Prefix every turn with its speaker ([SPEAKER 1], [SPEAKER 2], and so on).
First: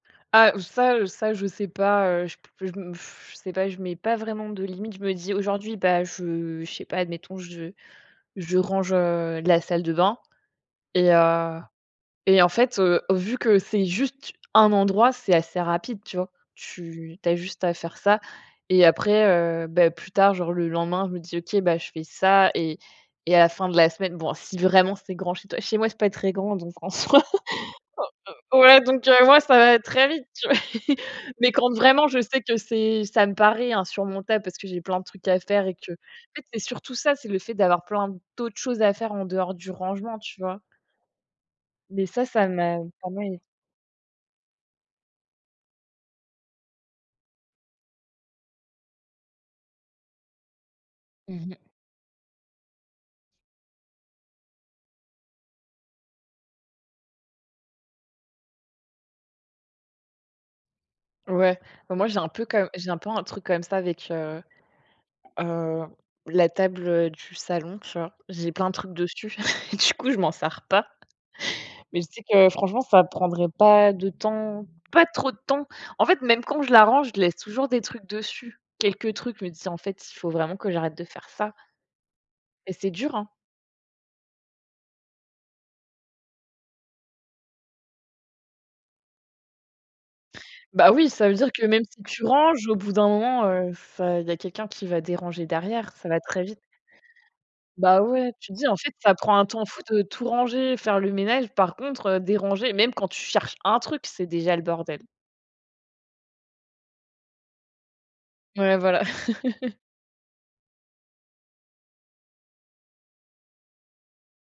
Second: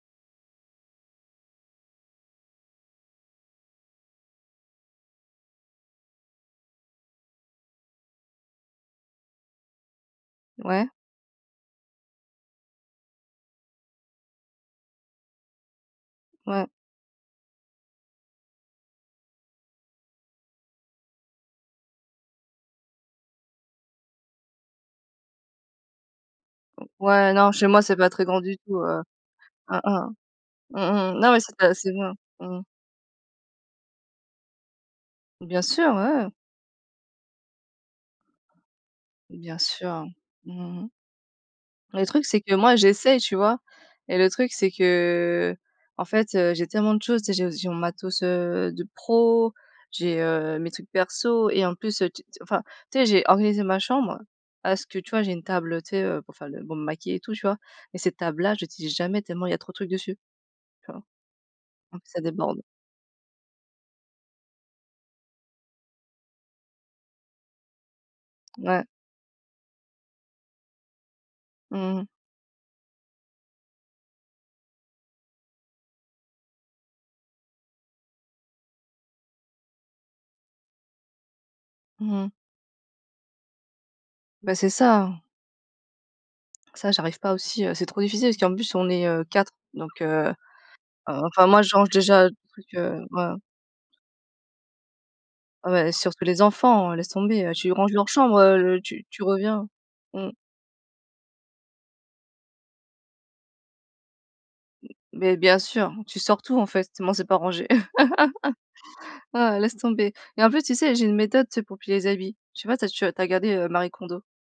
[SPEAKER 1] Ah, heu, ça, heu, ça, je sais pas, heu, je p je me je sais pas, je mets pas vraiment de limite. Je me dis aujourd'hui, ben je je sais pas, admettons, je je range, heu, la salle de bain
[SPEAKER 2] Ouais.
[SPEAKER 1] et heu et en fait, heu, vu que c'est juste un endroit, c'est assez rapide, tu vois?
[SPEAKER 2] Ouais.
[SPEAKER 1] Tu tu as juste à faire ça. Et après, heu, beh, plus tard, genre le lendemain, je me dis: «OK, ben je fais ça et et à la fin de la semaine» bon, si vraiment c'est grand chez toi chez moi c'est pas très grand, donc
[SPEAKER 2] Mmh,
[SPEAKER 1] en soi,
[SPEAKER 2] ouais
[SPEAKER 1] heu
[SPEAKER 2] non, chez moi c'est pas très grand du
[SPEAKER 1] heu.
[SPEAKER 2] tout,
[SPEAKER 1] Ouais,
[SPEAKER 2] heu.
[SPEAKER 1] donc moi ça va
[SPEAKER 2] Hein,
[SPEAKER 1] être très
[SPEAKER 2] hein.
[SPEAKER 1] vite, tu vois?
[SPEAKER 2] Mmh mh, non mais
[SPEAKER 1] Mais
[SPEAKER 2] c'est
[SPEAKER 1] quand
[SPEAKER 2] ça c'est
[SPEAKER 1] vraiment
[SPEAKER 2] bien,
[SPEAKER 1] je sais que
[SPEAKER 2] mmh.
[SPEAKER 1] c'est ça me paraît insurmontable parce que j'ai plein de trucs à
[SPEAKER 2] Bien
[SPEAKER 1] faire et
[SPEAKER 2] sûr
[SPEAKER 1] que en
[SPEAKER 2] ouais.
[SPEAKER 1] fait, c'est surtout ça, c'est le fait d'avoir plein d'autres choses à faire en dehors
[SPEAKER 2] Bien
[SPEAKER 1] du
[SPEAKER 2] sûr.
[SPEAKER 1] rangement, tu
[SPEAKER 2] Mmh
[SPEAKER 1] vois?
[SPEAKER 2] mh, mmh.
[SPEAKER 1] Mais
[SPEAKER 2] Le
[SPEAKER 1] ça,
[SPEAKER 2] truc, c'est
[SPEAKER 1] ça
[SPEAKER 2] que moi
[SPEAKER 1] m'a pas
[SPEAKER 2] j'essaye,
[SPEAKER 1] mal
[SPEAKER 2] tu
[SPEAKER 1] [unintelligible]
[SPEAKER 2] vois? Et le truc, c'est qu'en fait, heu, j'ai tellement de choses, tu sais, j'ai j'ai mon matos, heu, de pro, j'ai, heu, mes trucs
[SPEAKER 1] Mmh
[SPEAKER 2] perso
[SPEAKER 1] mh.
[SPEAKER 2] et en plus te tu t enfin, tu sais j'ai organisé ma chambre parce que tu vois j'ai une table, heu, tu sais, heu, pour faire le pour me maquiller et tout tu vois? Et cette table là, je l'utilise jamais tellement, il y trop de trucs dessus. Tu vois?
[SPEAKER 1] Ouais. Ben
[SPEAKER 2] Donc
[SPEAKER 1] moi, j'ai
[SPEAKER 2] ça
[SPEAKER 1] un peu
[SPEAKER 2] déborde.
[SPEAKER 1] comme j'ai un peu un truc comme ça avec, heu heu, la table, heu, du salon, tu vois? J'ai plein de
[SPEAKER 2] Ouais.
[SPEAKER 1] trucs dessus, du coup, je m'en sers pas.
[SPEAKER 2] Mmh mh
[SPEAKER 1] Mais
[SPEAKER 2] mh.
[SPEAKER 1] je sais que franchement, ça prendrait pas de temps pas trop de temps. En fait, même quand je la range, je laisse toujours des trucs dessus, quelques trucs, je me dis ça en fait, s il faut vraiment que j'arrête de faire ça.
[SPEAKER 2] Mmh mh.
[SPEAKER 1] Et c'est dur, hein!
[SPEAKER 2] Beh, c'est ça, hein. Ça, j'arrive pas aussi, heu, c'est trop difficile parce qu'en plus on est, heu 4, donc heu
[SPEAKER 1] Ben oui,
[SPEAKER 2] oh,
[SPEAKER 1] ça veut
[SPEAKER 2] enfin
[SPEAKER 1] dire
[SPEAKER 2] moi,
[SPEAKER 1] que
[SPEAKER 2] je
[SPEAKER 1] même
[SPEAKER 2] range
[SPEAKER 1] si tu
[SPEAKER 2] déjà des
[SPEAKER 1] ranges,
[SPEAKER 2] trucs,
[SPEAKER 1] au bout
[SPEAKER 2] heu,
[SPEAKER 1] d'un
[SPEAKER 2] voilà.
[SPEAKER 1] moment, heu, enfin il y a quelqu'un qui va déranger derrière,
[SPEAKER 2] Ouais,
[SPEAKER 1] ça va
[SPEAKER 2] surtout les
[SPEAKER 1] très vite.
[SPEAKER 2] enfants, laisse tomber, tu ranges
[SPEAKER 1] Ben
[SPEAKER 2] leur
[SPEAKER 1] ouais,
[SPEAKER 2] chambre,
[SPEAKER 1] tu te dis en
[SPEAKER 2] heu,
[SPEAKER 1] fait
[SPEAKER 2] tu
[SPEAKER 1] ça
[SPEAKER 2] tu
[SPEAKER 1] prend un temps
[SPEAKER 2] reviens
[SPEAKER 1] fou de tout
[SPEAKER 2] mmh.
[SPEAKER 1] ranger, faire le ménage, par contre, heu, déranger même quand tu cherches un truc, c'est déjà le
[SPEAKER 2] M
[SPEAKER 1] bordel.
[SPEAKER 2] mais bien sûr, tu sors tout, en fait, moi c'est pas rangé.
[SPEAKER 1] Ouais voilà.
[SPEAKER 2] Ah laisse tomber. Et en plus tu sais, j'ai une méthode tu sais pour plier les habits. Tu vois? Tu as, tu vois, regardé, heu, Marie Kondo?